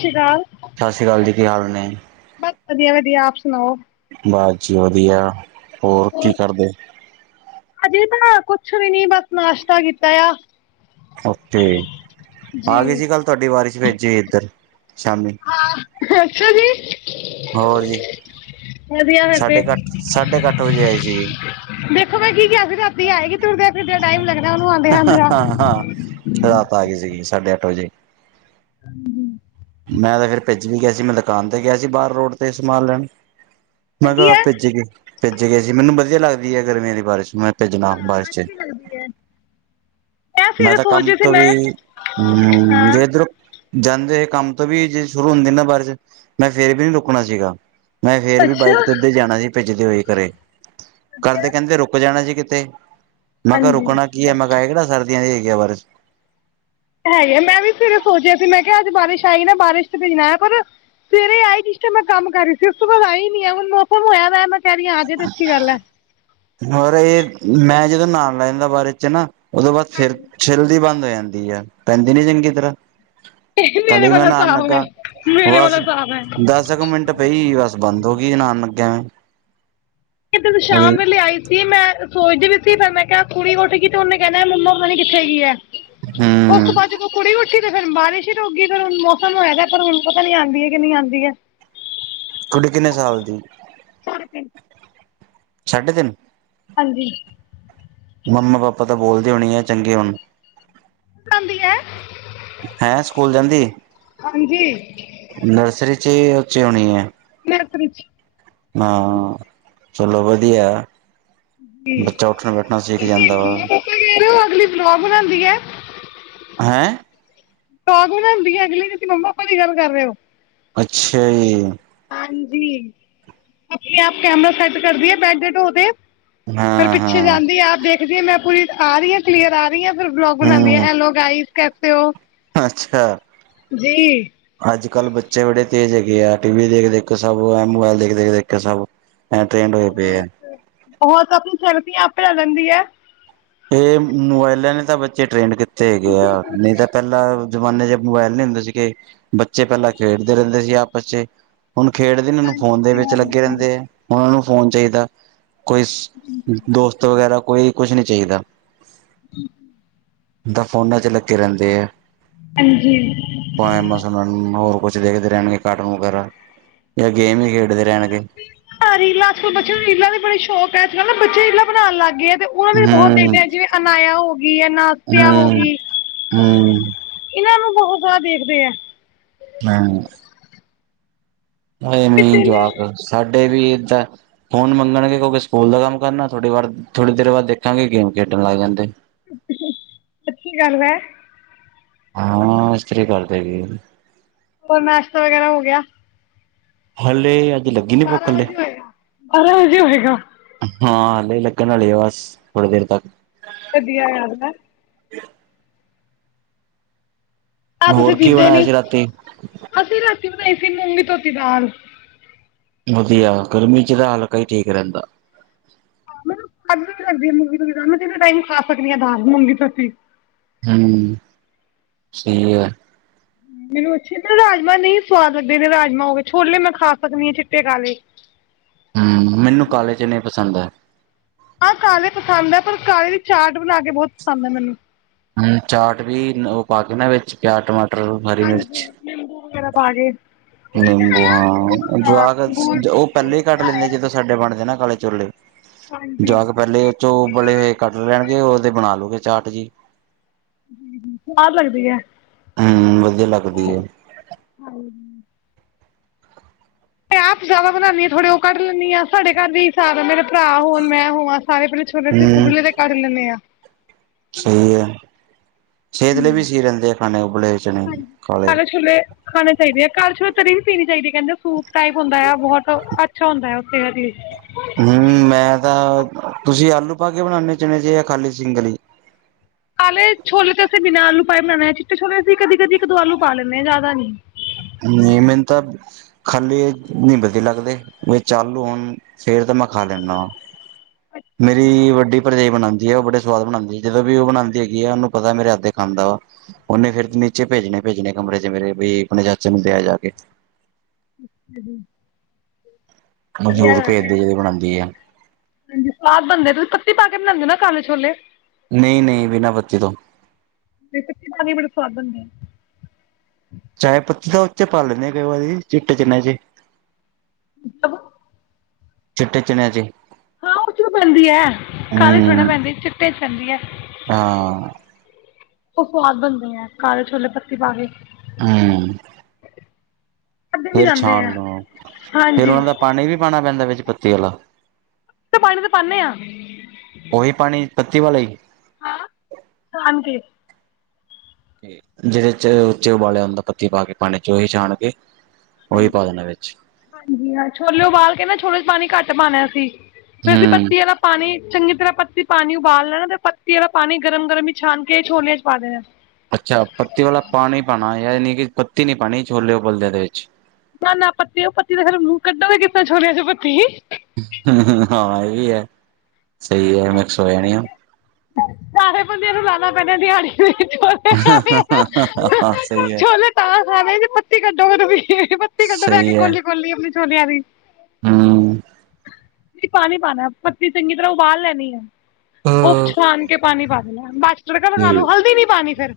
ਸ਼੍ਰੀ ਅਕਾਲ ਸ੍ਰੀ ਅਕਾਲ ਜੀ ਕੀ ਹਾਲ ਨੇ ਬਸ ਵਧੀਆ-ਵਧੀਆ ਆਪ ਸੁਣਾਓ। ਬਸ ਵਧੀਆ, ਹੋਰ ਕੀ ਕਰਦੇ? ਅਜੇ ਬਣਾ ਕੁਛ ਵੀ ਨੀ, ਬਸ ਨਾਸ਼ਤਾ ਕੀਤਾ ਆ। ਓਕੇ ਜੀ ਆ ਗਈ ਸੀ ਕੱਲ ਤੁਹਾਡੀ ਬਾਰਿਸ਼ ਵਿੱਚ ਇੱਧਰ ਸ਼ਾਮੀ ਹਾਂ ਅੱਛਾ ਜੀ। ਹੋਰ ਜੀ ਵਧੀਆ ਫਿਰ ਤੇ ਸਾਢੇ ਅੱਠ ਸਾਢੇ ਅੱਠ ਵਜੇ ਆਈ ਸੀਗੀ ਦੇਖੋ ਮੈਂ ਕੀ ਕਿਹਾ ਸੀਂ ਰਾਤੀ ਆਏਗੀ ਤੁਰਦੇ ਫਿਰਦੇ ਟਾਈਮ ਲੱਗਦਾ ਉਹਨੂੰ ਆਂਦਿਆ- ਆਂਦਿਆ। ਹਾਂ। ਰਾਤ ਆ ਗਈ ਸੀਗੀ ਸਾਢੇ ਅੱਠ ਵਜੇ ਹਾਂਜੀ ਮੈਂ ਤੇ ਫਿਰ ਭਿੱਜ ਈ ਗਿਆ ਸੀ। ਮੈਂ ਦੁਕਾਨ ਤੇ ਗਿਆ ਸੀ, ਬਾਹਰ ਰੋਡ ਤੇ ਸਮਾਨ ਲੈਣ। ਮੈਂ ਸਹੀ ਤਾਂ ਆਪ ਹੈ ਭਿੱਜ ਹੀ ਗਿਆ, ਭਿਜ ਗਿਆ ਸੀ, ਮੈਨੂੰ ਵਧੀਆ ਲੱਗਦੀ ਐ ਗਰਮੀਆਂ ਦੀ ਬਾਰਿਸ਼। ਮੈਂ ਤੇ ਜਨਾਬ ਹਾਂ ਮਾਰਚਲ ਅੱਛੀ ਲੱਗਦੀ ਹੈ ਮੈਂ ਸਵੇਰੇ ਤਾਂ ਸੋਚ ਕੰਮ ਰਹੀ ਸੀ ਤੋਂ ਮੈਂ ਵੀ ਹੂੰ ਹਾਂ ਇਧਰੋਂ ਜਾਂਦੇ ਸੀ ਕੰਮ ਤੋਂ ਵੀ ਜੇ ਸ਼ੁਰੂ ਹੁੰਦੀ ਨਾ ਬਾਰਿਸ਼ 'ਚ ਮੈਂ ਫੇਰ ਵੀ ਨੀ ਰੁਕਣਾ ਸੀਗਾ। ਮੈਂ ਫੇਰ ਵੀ ਅੱਛਾ ਬਾਈਕ ਤੇ ਐਦਾਂ ਹੀ ਵਧੀਆ ਜਾਣਾ ਸੀ ਭਿੱਜਦੇ ਹੋਏ ਘਰੇ ਘਰਦੇ ਕਹਿੰਦੇ ਰੁਕ ਜਾਣਾ ਸੀ ਕਿਤੇ ਮੈਂ ਕਿਹਾ ਹਾਂਜੀ ਰੁਕਣਾ ਕੀ ਆਂ ਹੈ ਇਹ ਕਿਹੜਾ ਦੀ ਆਈ ਹੈਗੀ ਆ ਬਾਰਿਸ਼। ਹੈਗੇ ਆ ਮੈਂ ਵੀ ਫੇਰ ਸੋਚਿਆ ਸੀ ਮੈਂ ਕਿਹਾ ਅੱਜ ਬਾਰਿਸ਼ ਆਈ ਨਾ ਬਾਰਿਸ਼ ਤੇ ਭੀਜਣਾ ਪਰ ਸਵੇਰੇ ਆਈ ਇਸ ਟਾਈਮ ਮੈਂ ਕੰਮ ਕਰ ਰਹੀ ਸੀ ਉਸ ਤੋਂ ਬਾਅਦ ਆਈ ਨੀ ਹੁਣ ਮੌਸਮ ਹੋਇਆ ਵਾ ਮੈਂ ਕਹਿ ਰਹੀ ਆਜੇ ਤੇ ਅੱਛੀ ਗੱਲ ਹੈ। ਹੋਰ ਇਹ ਮੈਂ ਜਦੋਂ ਨਹਾਉਣ ਲੱਗ ਜਾਣਾ ਬਾਰਿਸ਼ ਵਿੱਚ ਨਾ ਉਹਦੋਂ ਬਾਅਦ ਫਿਰ ਹਾਂਜੀ ਛਿੱਲਦੀ ਬੰਦ ਹੋ ਜਾਂਦੀ ਆ ਪੈਂਦੀ ਨੀ ਚੰਗੀ ਤਰ੍ਹਾਂ ਕੱਲ ਮੇਰੇ ਵੀ ਮੈਂ ਵਾਲਾ ਨਾਣ ਹਿਸਾਬ ਹੈ ਲੱਗਾ, ਮੇਰੇ ਬਸ ਵਾਲਾ ਹਿਸਾਬ ਹੈ ਦਸ ਕੁ ਮਿੰਟ ਪਈ ਬਸ ਬੰਦ ਹੋ ਗਈ ਜਦੋਂ ਨਹਾਉਣ ਲੱਗਿਆਂ ਮੈਂ ਏਧਰ ਨੂੰ ਸ਼ਾਮ ਵੇਲੇ ਆਈ ਸੀ ਮੈਂ ਸੋਚਦੀ ਬੀ ਸੀ ਫੇਰ ਮੈਂ ਕੇਆ ਕੂੜੀ ਉਠ ਗਈ ਤਾਂ ਉਹਨੇ ਕੇਣਾ ਏ, ਮੰਮਾ ਪਤਾ ਨੀ ਕਿੱਥੇ ਗੀ ਐ? ਉਸ ਹੂੰ ਬਾਦ ਜਦੋਂ ਕੁੜੀ ਉੱਠੀ। ਤੇ ਫਿਰ ਬਾਰਿਸ਼ ਹੀ ਰੁਕਗੀ, ਫਿਰ ਹੁਣ ਮੌਸਮ ਹੋਗਾ, ਪਰ ਹੁਣ ਪਤਾ ਨੀ ਆਂਦੀ ਹੈ ਕਿ ਨਈ ਆਂਦੀ ਐ। ਕੁੜੀ ਕਿੰਨੇ ਸਾਲ ਦੀ? ਸੜ ਪੀ। [unintelligible] ਸਾਢੇ ਤਿੰਨ। ਹਾਂਜੀ। ਮੰਮਾ, ਪਾਪਾ ਤਾਂ ਬੋਲਦੇ ਹੋਣੇ ਐ ਚੰਗੇ ਹੁਨ। ਕਹਿੰਦੀ ਹੈ। ਹੈਂ ਸਕੂਲ ਜਾਂਦੀ, ਹਾਂਜੀ ਨਰਸਰੀ ਚ ਉਚੇ ਹੋਣੀ ਐ? ਮਰਕ ਵਿੱਚ [unintelligible] ਹਾਂ, ਚਲੋ ਵਧੀਆ ਏ। ਜੀ ਬੱਚਾ ਉੱਠਣਾ, ਬੈਠਣਾ ਸਿੱਖ ਜਾਂਦਾ ਵਾ। ਤੁਸੀਂ ਕੇਹ ਰਏ ਔ ਅਗਲੀ ਵਲੋਗ ਬਣਾਂਦੀ ਏ। ਹੈਂ? ਸ਼ੋਕ ਵੀ, ਨਾ ਹੁੰਦੀ ਹੈ ਅਗਲੀ, ਤੁਸੀਂ ਮੰਮਾ ਪਾਪਾ ਦੀ ਗੱਲ ਕਰ ਰਹੇ ਹੋ। ਅੱਛਾ ਜੀ। ਹਾਂਜੀ, ਆਪਣੇ-ਆਪ ਕੈਮਰਾ ਸੈੱਟ ਕਰਦੀ ਆ, ਬੈੱਡ ਦੇ ਢੋਹ ਤੇ। ਫਿਰ ਹਾਂ ਪਿੱਛੇ ਹਾਂ ਜਾਂਦੀ ਆ, ਆਪ ਵੇਖਦੀ ਮੈਂ ਪੂਰੀ ਆ ਰਹੀ ਆ। ਕਲੀਅਰ ਆ ਰੀ ਐ, ਫਿਰ ਬਲੋਗ ਬਨਾਦੀ ਐ। ਹਮ ਹੈਲੋ ਗਾਈਸ ਕੈਸੇ ਹੋ? ਅੱਛਾ। ਅੱਜ ਕੱਲ, ਬੱਚੇ ਬੜੇ ਤੇਜ਼ ਹੈਗੇ ਆ। ਟੀ ਵੀ ਦੇਖ- ਦੇਖ ਸਭ ਮੋਬਾਇਲ ਦੇਖ- ਦੇਖ, ਦੇਖ ਕੇ ਸਭ। ਐ ਤਾਂ ਐਂਡ ਹੋਏ ਪਏ ਆਂ। ਹੋਰ ਤਾਂ ਤੂੰ ਸੜਦੀ ਏ ਆਪੇ ਲੈ ਲੈਂਦੀ ਐ। ਇਹ ਮੋਬਾਇਲਾਂ ਨੇ ਤਾਂ ਬੱਚੇ ਟ੍ਰੇਡ ਕੀਤੇ ਹੈਗੇ ਆ ਨਹੀਂ ਤਾਂ। ਪਹਿਲਾਂ ਜਮਾਨੇ ਚ ਮੋਬਾਇਲ ਨਹੀਂ ਹੁੰਦੇ ਸੀਗੇ। ਬੱਚੇ ਪਹਿਲਾਂ ਖੇਡਦੇ ਰਹਿੰਦੇ ਸੀ ਆਪਸ ਚ ਹੀ। ਹੁਨ ਖੇਡਦੇ ਨੂੰ ਫੋਨ ਦੇ ਵਿੱਚ ਲੱਗੇ ਰਹਿੰਦੇ ਐ, ਹੁਣ ਉਹਨਾ ਨੂੰ ਫੋਨ ਚਾਹੀਦਾ। ਕੋਈ ਸ ਦੋਸਤ ਵਗੈਰਾ, ਕੋਈ ਕੁਛ ਨਹੀਂ ਚਾਹੀਦਾ। ਠੀਕ [inaudible] ਦਾ, ਫੋਨਾਂ ਚ ਲੱਗੇ ਰਹਿਂਦੇ ਐ। [inaudible] ਪਾਯਾ ਮਸ ਉਹਨਾਂ ਨੂੰ, ਹੋਰ ਕੁਛ ਵੇਖਦੇ ਰੇਣਗੇ ਕਾਰਟੂਨ ਵਗੈਰਾ, ਯਾ ਗੇਮ ਈ ਖੇਡਦੇ ਰੇਹਣਗੇ। ਹਾਂ ਰੀਲਾਂ ਅੱਜ ਕੱਲ ਬੱਚਿਆਂ ਨੂੰ ਰੀਲਾਂ ਦੀ ਬੜੀ ਸ਼ੌਕ ਹੈ। ਅੱਜ ਕੱਲ ਬੱਚੇ ਰੀਲਾਂ ਬਣਾਉਣ ਲੱਗ ਗਏ ਤੇ। ਹੋਰ ਵੀ ਬਹੁਤ ਹੂੰ ਦੇਖਦੇ ਆ, ਜਿਵੇਂ ਅਨਾਇਆ ਹੋ ਗੀ, ਅਨਾਤਿਆ ਹੋ ਹੂੰ ਗੀ। ਹੂੰ ਇਹਨਾਂ ਨੂੰ ਬਹੁਤ ਜ਼ਿਆਦਾ ਦੇਖਦੇ ਆ। [unintelligible] ਐਵੇ ਈ ਕਿਸੇ ਨੇ ਜਵਾਕ, ਸਾਡੇ ਵੀ ਏਦਾਂ ਏ। ਫੋਨ ਮੰਗਣਗੇ, ਕਿਉਂਕਿ ਸਕੂਲ ਦਾ ਕੰਮ ਕਰਨਾ, ਥੋਢੀ ਵਾਰ ਥੋੜ੍ਹੀ ਦੇਰ ਬਾਅਦ ਦੇਖਾਂਗੇ ਗੇਮ ਖੇਡਣ ਲੱਗ ਜਾਂਦੇ। ਸੱਚੀ ਗੱਲ ਐ। ਹਾਂ, ਇਸਤਰੀ ਕਰਦੇਗੀ। ਹੋਰ, ਨਾਸ਼ਤਾ ਵਗੈਰਾ ਹੋ ਗਿਆ? ਹਲੇ ਅ ਬਾਰਾਂ ਵਜੇ ਹੋਏਗਾ, ਬਾਰਾਂ ਵਜੇ ਹੋਏਗਾ। ਹਾਂ, ਲੀ ਲੱਗਣ ਆਲੀ ਐ, ਬਸ ਥੋੜੀ ਦੇਰ ਤੱਕ। ਵਧੀਆ ਲੱਗਦਾ ਹੈ। ਆ, ਤੁਸੀਂ ਹੋਰ ਕੀ ਪੀਂਦੇ ਬਣਾਇਆ ਨੀ? ਸੀ ਰਾਤੀ ਅਸੀਂ ਰਾਤੀ ਬਣਾਈ ਸੀ ਮੂੰਗੀ ਧੋਤੀ ਦਾਲ। ਵਧੀਆ ਗਰਮੀ ਚ ਤਾਂ ਹਲਕਾ ਹੀ ਠੀਕ ਰਹਿੰਦਾ ਹੈ। ਮੈਨੂੰ ਖੁਦ ਵੀ ਲੱਗਦੀ ਹੈ ਮੂੰਗੀ ਮੈਂ ਤਿੰਨੇ ਟਾਈਮ ਖਾ ਸਕਦੀ ਹਾਂ ਮੂੰਗੀ, ਮੱਸਰ [unintelligible] ਹੂੰ ਸਈ ਐ। ਮੈਨੂੰ ਅੱਛੇ ਰਾਜਮਾਂਹ ਨਹੀਂ ਸਵਾਦ ਲੱਗਦੇ ਰਾਜਮਾਂਹ ਹੋ ਗਏ। ਛੋਲੇ ਮੈਂ ਖਾ ਸਕਦੀ ਹਾਂ, ਚਿੱਟੇ ਕਾਲੇ। ਹੂੰ ਮੈਨੂੰ ਕਾਲਜ ਨਹੀਂ ਪਸੰਦ ਹੈ। ਆ ਕਾਲੇ ਪਸੰਦ ਹੈ। ਪਰ ਕਾਲੇ ਦੀ ਚਾਟ ਬਣਾ ਕੇ, ਬਹੁਤ ਪਸੰਦ ਹੈ। ਮੈਨੂੰ, ਹੂ, ਚਾਟ ਵੀ ਉਹ ਪਾ, ਕੇ ਨਾ ਵਿੱਚ ਪਿਆਜ, ਟਮਾਟਰ। ਹਰੀ ਹਾਂਜੀ ਮਿਰਚ ਨਿੰਬੂ ਵਗੈਰਾ ਪਾ ਕੇ। ਨਿੰਬੂ ਹਾਂ, ਹਾਂ ਜਵਾਕ ਗੁੜ ਉਹ ਪਹਿਲਾਂ ਹੀ ਕੱਟ ਲੈਂਦੇ ਜਦੋਂ। ਸਾਡੇ ਬਣਦੇ ਨਾ ਕਾਲੇ ਛੋਲੇ, ਹਾਂਜੀ ਜਾ ਤਾਂ ਪਹਿਲੇ। ਜੋ ਉਬਲੇ ਹੋਏ ਕੱਡ ਲੈਣਗੇ, ਉਦੇ ਬਣਾ ਲੁਉਗੇ ਚਾਟ ਜੀ। ਸਵਾਦ, ਲੱਗਦੀ ਹੈ। ਹਮ, ਵਧੀਆ ਲੱਗਦੀ ਐ, ਆਏਗੀ। ਮੈਂ ਆਪ ਜਿਆਦਾ ਬਣਾਉਦੀ ਆ, ਥੋੜੇ ਉਹ ਕੱਢ ਲੈਂਦੀ ਆ। ਸਾਡੇ ਘਰ ਵੀ- ਭਾਵੇਂ ਮੇਰੇ ਪਰਾ ਹੋਣ, ਮੈਂ ਹੋਵਾ, ਸਾਰੇ ਫਿਰ ਛੋਲੇ ਫਿਰ ਹੂੰ ਉਬਲੇ ਦੇ ਕੱਢ ਲੈਂਣੇ ਆ। ਸਹੀ ਹੈ, ਸਿਹਤ ਲਈ ਵੀ ਸਹੀ ਰਹਿੰਦੇ ਆ, ਖਾਣੇ ਉਬਲੇ। ਹਾਂਜੀ, ਕਾਲੇ ਛੋਲੇ। ਖਾਣੇ ਚਾਈਦੇ ਆ, ਘਰ ਚ ਤਰੀ ਵੀ ਪੀਣੀ ਚਾਹੀਦੀ ਕਹਿੰਦੇ ਸੂਪ ਟਾਈਪ ਹੁੰਦਾ ਏ ਆ, ਬਹੋਤ ਅੱਛਾ ਹੁੰਦਾ ਏ ਉਹ ਸੇਹਤ ਲਈ। ਹੂੰ ਮੈਂ ਤਾਂ, ਤੁਸੀਂ ਆਲੂ ਪਾ ਕੇ ਬਣਾਦੇ ਚਣੇ ਜੀ, ਜਾਂ ਖਾਲੀ ਸਿੰਗਲ ਈ? ਕਾਲੇ ਛੋਲੇ ਤੇ ਅਸੀਂ ਬਿਨਾਂ ਆਲੂ ਪਾਏ ਬਣਾਉਣੇ ਆਂ। ਚਿੱਟੇ ਛੋਲੇ ਅਸੀਂ ਕਦੀ- ਕਦੀ ਇੱਕ, ਦੋ ਆਲੂ ਪਾ ਲੈਂਦੇ ਹਾਂ, ਜ਼ਿਆਦਾ ਨਹੀਂ। ਹਾਂਜੀ ਮੈਨੂੰ ਤਾਂ ਖਾਲੀ ਨੀ ਵਧੀਆ ਲੱਗਦੇ, ਵਿੱਚ ਆਲੂ ਹੋਣ ਫੇਰ ਤਾਂ ਮੈਂ ਖਾ ਲੈਂਦਾ ਵਾਂ। ਮੇਰੀ ਵੱਡੀ ਭਰਜਾਈ ਬਨਾਦੀ ਐ, ਉਹ ਬੜੇ ਸਵਾਦ ਬਣਾਦੀ ਹੈ, ਜਦੋਂ ਵੀ ਉਹ ਬਣਾਦੀ ਹੈਗੀ ਐ, ਉਹਨੂੰ ਪਤਾ ਮੇਰੇ ਹੱਥ ਖਾਂਦਾ ਵਾ। ਉਹਨੇ ਫੇਰ, ਨੀਚੇ ਭੇਜਣੇ-ਭੇਜਣੇ, ਕਮਰੇ 'ਚ ਮੇਰੇ ਬੀ ਆਪਣੇ ਚਾਚੇ ਨੂੰ ਦੇ ਆ ਜਾ ਕੇ। [inaudible] ਮੈਨੂੰ ਵਧੀਆ ਜ਼ਰੂਰ ਗੱਲ ਭੇਜਦੋ ਹੈ, ਜਦੋਂ ਬਣਾਉਂਦੀ ਆ। ਹਾਂਜੀ ਸਵਾਦ ਬਣਦੇ ਨਾ, ਤੁਸੀਂ ਪੱਤੀ ਪਾ ਕੇ ਬਣਾਉਦੇ ਹੋ ਨਾ ਕਾਲੇ ਛੋਲੇ। ਨਹੀਂ- ਨਹੀਂ ਬਿਨਾਂ ਪੱਤੀ ਤੋਂ। ਤੇ ਪੱਤੀ ਪਾ ਕੇ ਵੀ, ਬੜੇ ਸੁਆਦ ਬਣਦੀ ਆ। ਚਾਹੇ ਪੱਤੀ ਤਾਂ ਉਹ ਚ ਪਾ ਲੈਂਦੇ ਹਾਂ ਕਈ ਵਾਰੀ, ਚਿੱਟੇ ਚੱਨੇ ਚ। ਹੂੰ ‌। ਚਿੱਟੇ ਚਿਣਿਆ ਚ। ਹਾਂ ਉਹ ਚ ਹੀ ਤਾਂ ਪੈਂਦੀ ਹੈ, ਕਾਲੇ ਥੋਣੀ ਨਾ ਹਮ ਪੈਂਦੀ ਚਿੱਟੇ ਚ ਪੈਂਦੀ ਹੈ। ਹਾਂ ਉਹ ਸਵਾਦ ਬਣਦੇ ਹੈ, ਕਾਲੇ ਛੋਲੇ ਪੱਤੀ ਪਾ ਕੇ। ਹੂੰ। ਅੱਧੇ ਵੀ ਫੇਰ ਜਾਂਦੇ ਛਣ ਆ ਨੂੰ ਫੇਰ ਹਾਂਜੀ ਉਹਨਾ ਦਾ ਪਾਣੀ ਵੀ ਪਾਉਣਾ ਪੈਂਦਾ ਵਿੱਚ ਪੱਤੀ ਵਾਲਾ। ਹਾਂ, ਪਾਣੀ ਤੇ ਪਾਉਦੇ ਹਾਂ। ਉਹੀ ਪਾਣੀ, ਪੱਤੀ ਵਾਲਾ ਹੀ। ਹਾਂ! ਹਾਂਜੀ। ਜਿਹਦੇ ਚ ਉੱਚੇ ਉਬਾਲਿਆ ਹੁੰਦਾ, ਪੱਤੀ ਪਾ ਕੇ ਪਾਣੀ ਚ ਉਹੀ ਛਾਣ ਕੇ। ਉਹੀ ਪਾ ਦੇਣਾ ਵਿੱਚ। ਹਾਂਜੀ ਹਾਂ, ਛੋਲੇ ਉਬਾਲ ਕੇ ਨਾ ਛੋਲੇ ਚ ਪਾਣੀ ਘੱਟ ਪਾਉਣਾ ਸੀ, ਫੇਰ ਅਸੀਂ ਹਮ ਪੱਤੀਆਂ ਦਾ ਪਾਣੀ ਚੰਗੀ ਤਰਾਂ ਪੱਤੀ ਪਾਣੀ ਉਬਾਲ ਲੈਣਾ ਤੇ ਪੱਤੀ ਵਾਲਾ ਪਾਣੀ ਗਰਮ- ਗਰਮ ਹੀ ਛਾਣ ਕੇ ਛੋਲਿਆਂ ਚ ਪਾ ਦੇਣਾ। ਅੱਛਾ ਪੱਤੀ ਵਾਲਾ ਪਾਣੀ ਪਾਉਣਾ ਯਾਨੀ ਕਿ ਪੱਤੀ ਨੀ ਪਾਣੀ ਛੋਲੇ ਉਬਲਦੇ ਦੇ ਵਿੱਚ। ਨਾ ਨਾ ਪੱਤੀ ਦੇ ਮੂੰਹ ਚ ਫਿਰ ਕੱਢੋਗੇ ਕਿੱਦਾਂ ਛੋਲਿਆਂ ਚੋਂ ਪੱਤੀ। ਹਾਂ ਇਹ ਵੀ ਹੈ ਸਹੀ ਹੈ ਮਿੱਕਸ ਹੋ ਜਾਣੀਆ। ਵੈਸੇ ਬੰਦਿਆਂ ਨੂੰ ਲਾਉਣਾ ਪੈਣਾ ਦਿਹਾੜੀ ਜੇ ਛੋਲੇ ਖਾਣੇ ਆ ਤੇ। ਸਹੀ ਹੈ ਛੋਲੇ ਤਾਂ ਖਾਣੇ ਨੇ ਜੇ ਪੱਤੀ ਕੱਢੋਗੇ ਪੱਤੀ ਕੱਢੋਗੇ ਬੈਠਕੇ ਸਹੀ ਹੈ ਕੋਲੀ। ਕੋਲੀ ਆਪਣੀ ਛੋਲਿਆਂ ਦੀ। ਹਮ ਪਾਣੀ ਪਾਣਾ ਪੱਤੀ ਚੰਗੀ ਤਰ੍ਹਾਂ ਉਬਾਲ ਲੈਣੀ ਹੈ। ਉਹ ਹਾਂ ਛਾਣ ਕੇ ਪਾਣੀ ਪਾ ਦੇਣਾ ਬਸ ਤੜਕਾ ਲਗਾ ਤੇ ਲਉ ਹਲਦੀ ਨੀ ਪਾਣੀ ਫਿਰ।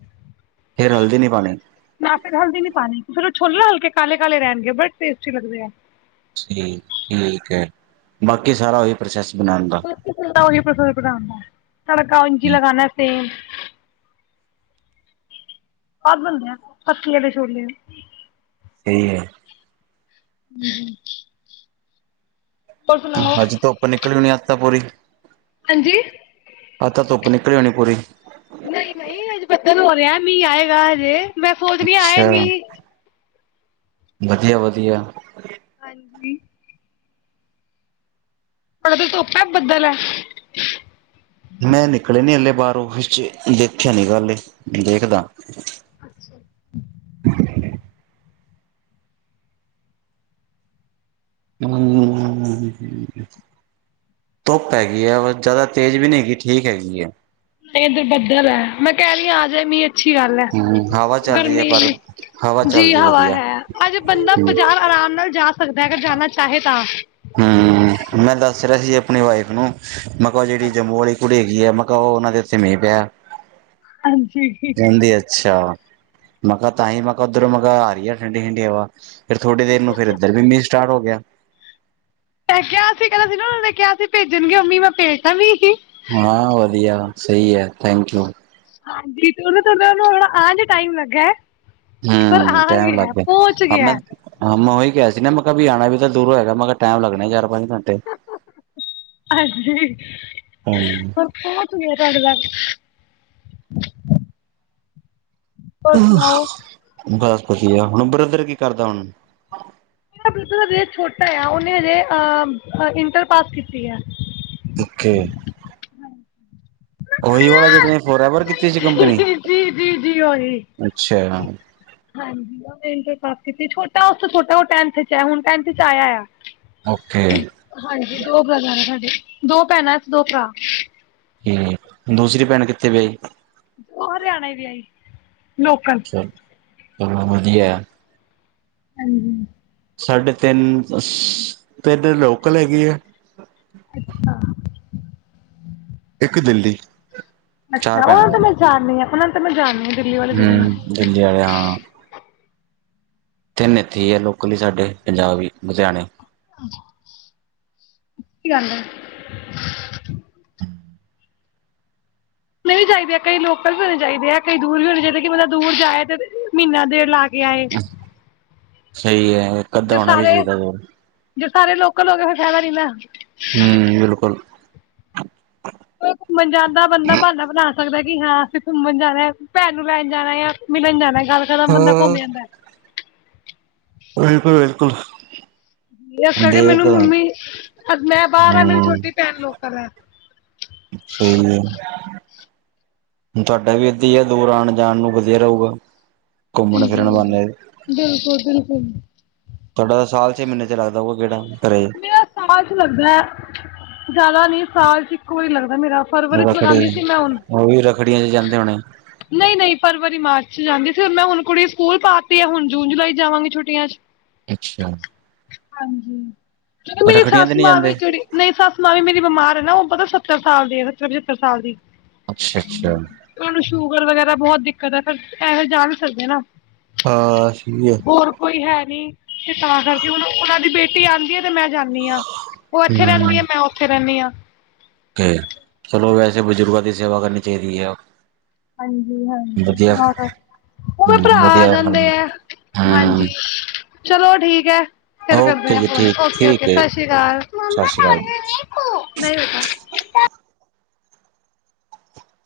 ਫਿਰ ਹਲਦੀ ਨਹੀਂ ਪਾਉਣੀ। ਨਾ ਫਿਰ ਹਲਦੀ ਨੀ ਪਾਣੀ ਫਿਰ ਉਹ ਛੋਲੇ ਨਾ ਹਲਕੇ ਕਾਲੇ ਕਾਲੇ ਰਹਿਣਗੇ ਬੜੇ ਟੇਸਟੀ ਬਣਦੇ ਆ। ਬਸ, ਠੀਕ ਹੈ, ਬਾਕੀ ਸਾਰਾ ਉਹੀ ਪ੍ਰੋਸੈਸ ਬਣਾਉਣ ਦਾ। ਉ ਨਾਲਜੀ ਲਗਾਉਣਾ ਸੇਮ [inaudible] ਆਹ ਬਣਦੇ ਆ ਪੱਤੀ ਵਾਲੇ ਛੋਲੇ। ਸਹੀ ਹੈ। ਹ ਅੱਜ ਧੁੱਪ ਨਿਕਲੀ ਹੋਣੀ ਅੱਜ ਤਾਂ ਪੂਰੀ। ਹਾਂਜੀ? ਅੱਜ ਤਾਂ ਧੁੱਪ ਨਿਕਲੀ ਹੋਣੀ ਪੂਰੀ? ਨਹੀਂ ਨਹੀਂ ਹਜੇ ਬੱਦਲ ਹੋ ਰਿਹਾ ਮੀਂ ਆਏਗਾ ਹਜੇ ਮੈਂ ਸੋਚਦੀ ਆਏ ਅੱਛਾ ਮੀਂਹ। ਵਧੀਆ ਵਧੀਆ। ਹਾਂਜੀ। ਤੁਹਾਡੇ ਤਾਂ ਧੁੱਪ ਆਂ ਬੱਦਲ ਹੈ? ਮੈਂ ਨਿਕਲਿਆ ਨੀ ਹਾਲੇ ਬਾਹਰ ਆਫਿਸ ਚ ਦੇਖਿਆ ਨਹੀਂ ਗਾ ਹਲੇ ਦੇਖਦਾ। ਅੱਛਾ। ਹਮ ਧੁੱਪ ਹੈਗੀ ਹੈ, ਜ਼ਿਆਦਾ ਤੇਜ਼ ਵੀ ਨਹੀਂ ਹੈਗੀ, ਠੀਕ ਹੈਗੀ ਹੈ। ਇਧਰ ਬੱਦਲ ਹੈ ਮੈਂ ਕਹਿ ਲਈ ਆ ਜਏ ਮੀਂਹ ਇੱਥੇ। ਅੱਛੀ ਗੱਲ ਹੈ, ਹਮ ਹਵਾ ਚੱਲ ਰਹੀ ਹੈ ਗਰਮੀ ਪਰ ਇਨੀ ਹਵਾ ਜੀ ਚੱਲਦੀ ਹਵਾ ਵਧੀਆ ਹੈ ਅੱਜ। ਬੰਦਾ ਹਮ ਬਜ਼ਾਰ ਆਰਾਮ ਨਾਲ ਜਾ ਸਕਦਾ ਅਗਰ ਜਾਣਾ ਚਾਹੇ ਤਾਂ। ਹਮ, ਮੈਂ ਦੱਸ ਰਿਹਾ ਸੀ ਆਪਣੀ ਵਾਈਫ ਨੂੰ ਮੈਂ ਕਿਹਾ ਜਿਹੜੀ ਜੰਮੂ ਵਾਲੀ। ਕੁੜੀ ਹੈਗੀ ਆ ਮੈਂ ਕਿਹਾ ਉਹਨਾ ਦੇ ਉੱਥੇ ਮੀਂਹ ਪਿਆ। ਹਾਂਜੀ। ਕਹਿੰਦੀ ਅੱਛਾ! ਮੈਂ ਕਿਹਾ ਤਾਂਹੀ, ਮੈ ਕਿਹਾ ਉਧਰੋਂ ਆ ਰਹੀ ਹੈ ਠੰਡੀ ਠੰਡੀ ਹਵਾ। ਫਿਰ ਥੋੜੀ ਦੇਰ ਨੂੰ ਫਿਰ ਇਧਰ ਵੀ ਮੀਂਹ ਸਟਾਰਟ ਹੋ ਗਿਆ। ਮੈ ਕਿਹਾ ਸੀ ਕਹਿੰਦਾ ਸੀ ਨਾ ਕਿਹਾ ਉਹਨਾਂ ਨੇ ਭੇਜਣਗੇ ਉਹ ਮੀਹ ਮੈਂ ਭੇਜਤਾ ਫਿਰ ਮੀਂਹ। ਹਾਂ ਵਧੀਆ ਸਹੀ ਹੈ ਥੈਂਕ ਯੂ। ਹਾਂਜੀ, ਉਹਨਾਂ ਤੁਹਾਨੂੰ ਥੋੜਾ ਅੱਜ ਟਾਈਮ ਲੱਗਾ। ਪਰ ਹਮ ਆ ਟਾਈਮ ਲੱਗ ਹੈ, ਗਿਆ ਪਹੁੰਚ ਮੈਨੂੰ ਅਬ ਗਿਆ ਮੈਂ। ਹੈ। ਹਾਂ, ਮੈਂ ਉਹੀ ਕਿਹਾ ਸੀ ਨਾ ਮੈਂ ਕਿਹਾ ਵੀ ਆਉਣਾ ਵੀ ਤਾਂ ਦੂਰੋ ਹੋਏਗਾ ਮੈਂ ਕਿਹਾ ਟਾਈਮ ਲੱਗਣਾ ਚਾਰ ਪੰਜ। ਘੰਟੇ ਹਾਂ ਹੋਰ ਹੂੰ ਬਹੁਤ ਹੋਆ ਤੁਹਾਡੇ ਨਾਲ। ਹੋਰ ਸੁਣਾਓ ਬਸ ਵਧੀਆ, ਹੁਣ ਬ੍ਰਦਰ ਕੀ ਕਰਦਾ ਹੁਣ? ਬਰਦਰ ਹਜੇ ਛੋਟਾ ਆ, ਉਹਨੇ ਹਜੇ ਅਹ ਇੰਟਰ ਪਾਸ ਕੀਤੀ ਹੈ। ਓਕੇ ਉਹੀ ਵਾਲਾ ਜਿਹੜੇ ਨੇ। ਫਾਰਐਵਰ ਕਿੱਥੇ ਚ ਕੰਪਨੀ ਜੀ ਜੀ ਜੀ ਉਹੀ ਅੱਛਾ? ਹਾਂਜੀ ਇੰਟਰ ਪਾਸ ਕੀਤੀ। ਛੋਟਾ ਉਸ ਤੋਂ ਛੋਟਾ ਹੁਣ ਟੈਂਥ ਚ ਆ। ਹੁਣ ਟਥ ਚ ਆਇਆ ਆ। ਓਕੇ ਹਾਂਜੀ ਦੋ ਬ੍ਰਦਰ ਆਂ ਸਾਡੇ ਦੋ ਭੈਣਾਂ ਅਸੀਂ ਦੋ ਭਰਾ। ਤੇ ਦੂਸਰੀ ਭੈਣ ਕਿੱਥੇ ਵਿਆਹੀ? ਉਹ ਹਰਿਆਣੇ ਵਿਆਹ ਹੀ ਲੋਕਲ। ਚਲੋ ਵਧੀਆ। ਹਾਂਜੀ। ਸਾਡੇ ਤਿੰਨ, [unintelligible] ਤਿੰਨ ਤੇ ਲੋਕਲ ਹੈਗੇ ਐ। ਅੱਛਾ। ਇੱਕ ਦਿੱਲੀ। ਅੱਛਾ ਚਾਰ ਓ ਭੈਣਾਂ ਤਾਂ ਮੇਰੀਆਂ ਮੈਂ ਜਾਣਨੀ ਆਂ, ਓਨਾਂ ਨੂੰ ਤਾਂ ਮੈਂ ਜਾਣਨੀ ਹਾਂ ਦਿੱਲੀ ਵਾਲੀ ਦੀਦੀ ਨੂੰ। ਹਮ ਦਿੱਲੀ ਆਲੇ ਹਾਂ। ਤਿੰਨ ਏਥੇ ਈ ਐ ਲੋਕਲ ਈ ਸਾਡੇ, ਪੰਜਾਬ ਈ ਲੁਧਿਆਣੇ। [unintelligible] ਕੀ [unintelligible] ਹੋਣੇ ਵੀ ਚਾਹੀਦੇ ਆ, ਕਈ ਲੋਕਲ ਵੀ ਹੋਣੇ ਚਾਹੀਦੇ ਆ, ਕਈ ਦੂਰ ਵੀ ਹੋਣੇ ਚਾਹੀਦੇ ਆ, ਕੀ ਬੰਦਾ ਦੂਰ ਜਾਏ ਤੇ ਮਹੀਨਾ ਡੇਢ ਲਾ ਵਿਆਏ ਸਈ ਐ। ਜੇ ਸਾਰੇ, ਜੇ ਸਾਰੇ ਲੋਕਲ ਹੋਗੇ ਫੇਰ ਫੈਦਾ ਨੀ ਨਾ। ਹੂੰ, ਬਿਲਕੁਲ। ਓ ਘੁੰਮਨ ਜਾਨ ਦਾ ਬੰਦਾ ਬਾਨਾ ਬਨਾ ਸਕਦਾ ਕਿ ਹਾਂ ਅਸੀ ਘੁੰਮਨ ਜਾਨਾ, ਭੈਨ ਨੂੰ ਲੈਨ ਜਾਨਾ ਯਾ ਮਿਲਨ ਜਾਨਾ। [unintelligible] ਹਾਂ ਬੰਦਾ ਘੁੰਮ ਆਂਦਾ ਐ। ਬਿਲਕੁਲ-ਬਿਲਕੁਲ। ਇਸ ਕਰਕੇ ਕਿ ਮੈਨੂੰ ਮੰਮੀ, ਅ ਮੈਂ ਬਾਰ ਆ ਮੇਰੀ ਹਮ ਛੋਟੀ ਭੈਨ ਲੋਕਲ ਐ। ਸਈ ਏ। ਹੁਣ ਤੁਹਾਡਾ ਵੀ ਏਦਾਂ ਹੀ ਐ ਦੂਰ ਆਣ-ਜਾਣ ਨੂੰ ਵਧੀਆ ਰਹੂਗਾ। ਹਾਂਜੀ, ਬਿਲਕੁਲ-ਬਿਲਕੁਲ। ਤੁਹਾਡਾ ਤਾਂ ਸਾਲ ਛੇ ਮਹੀਨੇ 'ਚ ਲਗਦਾ ਊਗਾ ਗੇੜਾ ਘਰੇ? ਮੇਰਾ ਸਾਲ 'ਚ ਲੱਗਦਾ, ਜਾਦਾ ਨੀ ਸਾਲ 'ਚ ਇੱਕ ਵਾਰੀ ਲੱਗਦਾ ਮੇਰਾ ਫਰਵਰੀ 'ਚ ਰੱਖੜੀ ਲਗਾਂਦੀ ਸੀ ਮੈਂ ਹੁਨ। ਉਹ ਵੀ ਰੱਖੜੀਆਂ ਚ ਜਾਂਦੇ ਹੋਣੇ। ਨਈ-ਨਈ ਫਰਵਰੀ, ਮਾਰਚ 'ਚ ਜਾਂਦੀ ਸੀ, ਹੁਨ ਮੈਂ ਹੁਨ ਕੁੜੀ ਸਕੂਲ ਪਾਤੀ ਹੈ ਹੁਨ ਜੂਨ-ਜੁਲਾਈ ਜਾਵਾਂਗੀ ਛੁੱਟੀਆਂ 'ਚ। ਅੱਛਾ। ਹਾਂਜੀ, ਜਦੋਂ ਮੇਰੀ ਰੱਖੜੀਆਂ ਤੇ ਸੱਸ ਨਹੀਂ ਮਾਂ ਜਾਂਦੇ। ਵੇ ਜੇੜੀ ਮੇਰੀ ਸੱਸ ਮਾਂ ਵੀ ਮੇਰੀ ਬਿਮਾਰ ਐ ਨਾ, ਓ ਪਤਾ ਸੱਤਰ ਸਾਲ ਦੀ, ਪਚੱਤਰ ਸਾਲ ਦੀ। ਅੱਛਾ-ਅੱਛਾ। ਤੇ ਓਨੂੰ ਸ਼ੂਗਰ ਵਗੈਰਾ ਬੋਤ ਦਿੱਕਤ ਐ ਫੇਰ ਐਵੇਂ ਜਾ ਵੀ ਸਕਦੇ ਨਾ। ਹਾਂ ਸਈ ਏ। ਹੋਰ ਕੋਈ ਹੈ ਨੀ, ਤੇ ਤਾਂ ਕਰਕੇ ਹੁਨ ਓਨਾਂ ਦੀ ਬੇਟੀ ਆਂਦੀ ਐ ਤੇ ਮੈਂ ਜਾਂਨੀ ਆਂ, ਓ ਏਥੇ ਰਹਿੰਦੀ ਏ, ਮੈਂ ਉੱਥੇ ਰਹਿੰਨੀ ਆਂ। ਤੇ ਚਲੋ ਵੈਸੇ ਬਜ਼ੁਰਗਾਂ ਦੀ ਸੇਵਾ ਕਰਨੀ ਚਾਈਦੀ ਏ। ਹਾਂਜੀ-ਹਾਂਜੀ [unintelligible] ਓਵੇਂ ਭਰਾ ਆ ਵਧੀਆ ਜਾਂਦੇ ਐ, ਹਾਂਜੀ ਹੂੰ ਚਲੋ ਠੀਕ ਐ। ਫੇਰ ਕਰਦੇ ਓਕੇ ਆ ਜੀ ਕੋਲ ਠੀਕ-ਠੀਕ ਓਕੇ-ਓਕੇ ਹੈ ਸਤਿ ਸ਼੍ਰੀ ਅਕਾਲ। ਸਤਿ ਸ਼੍ਰੀ ਅਕਾਲ।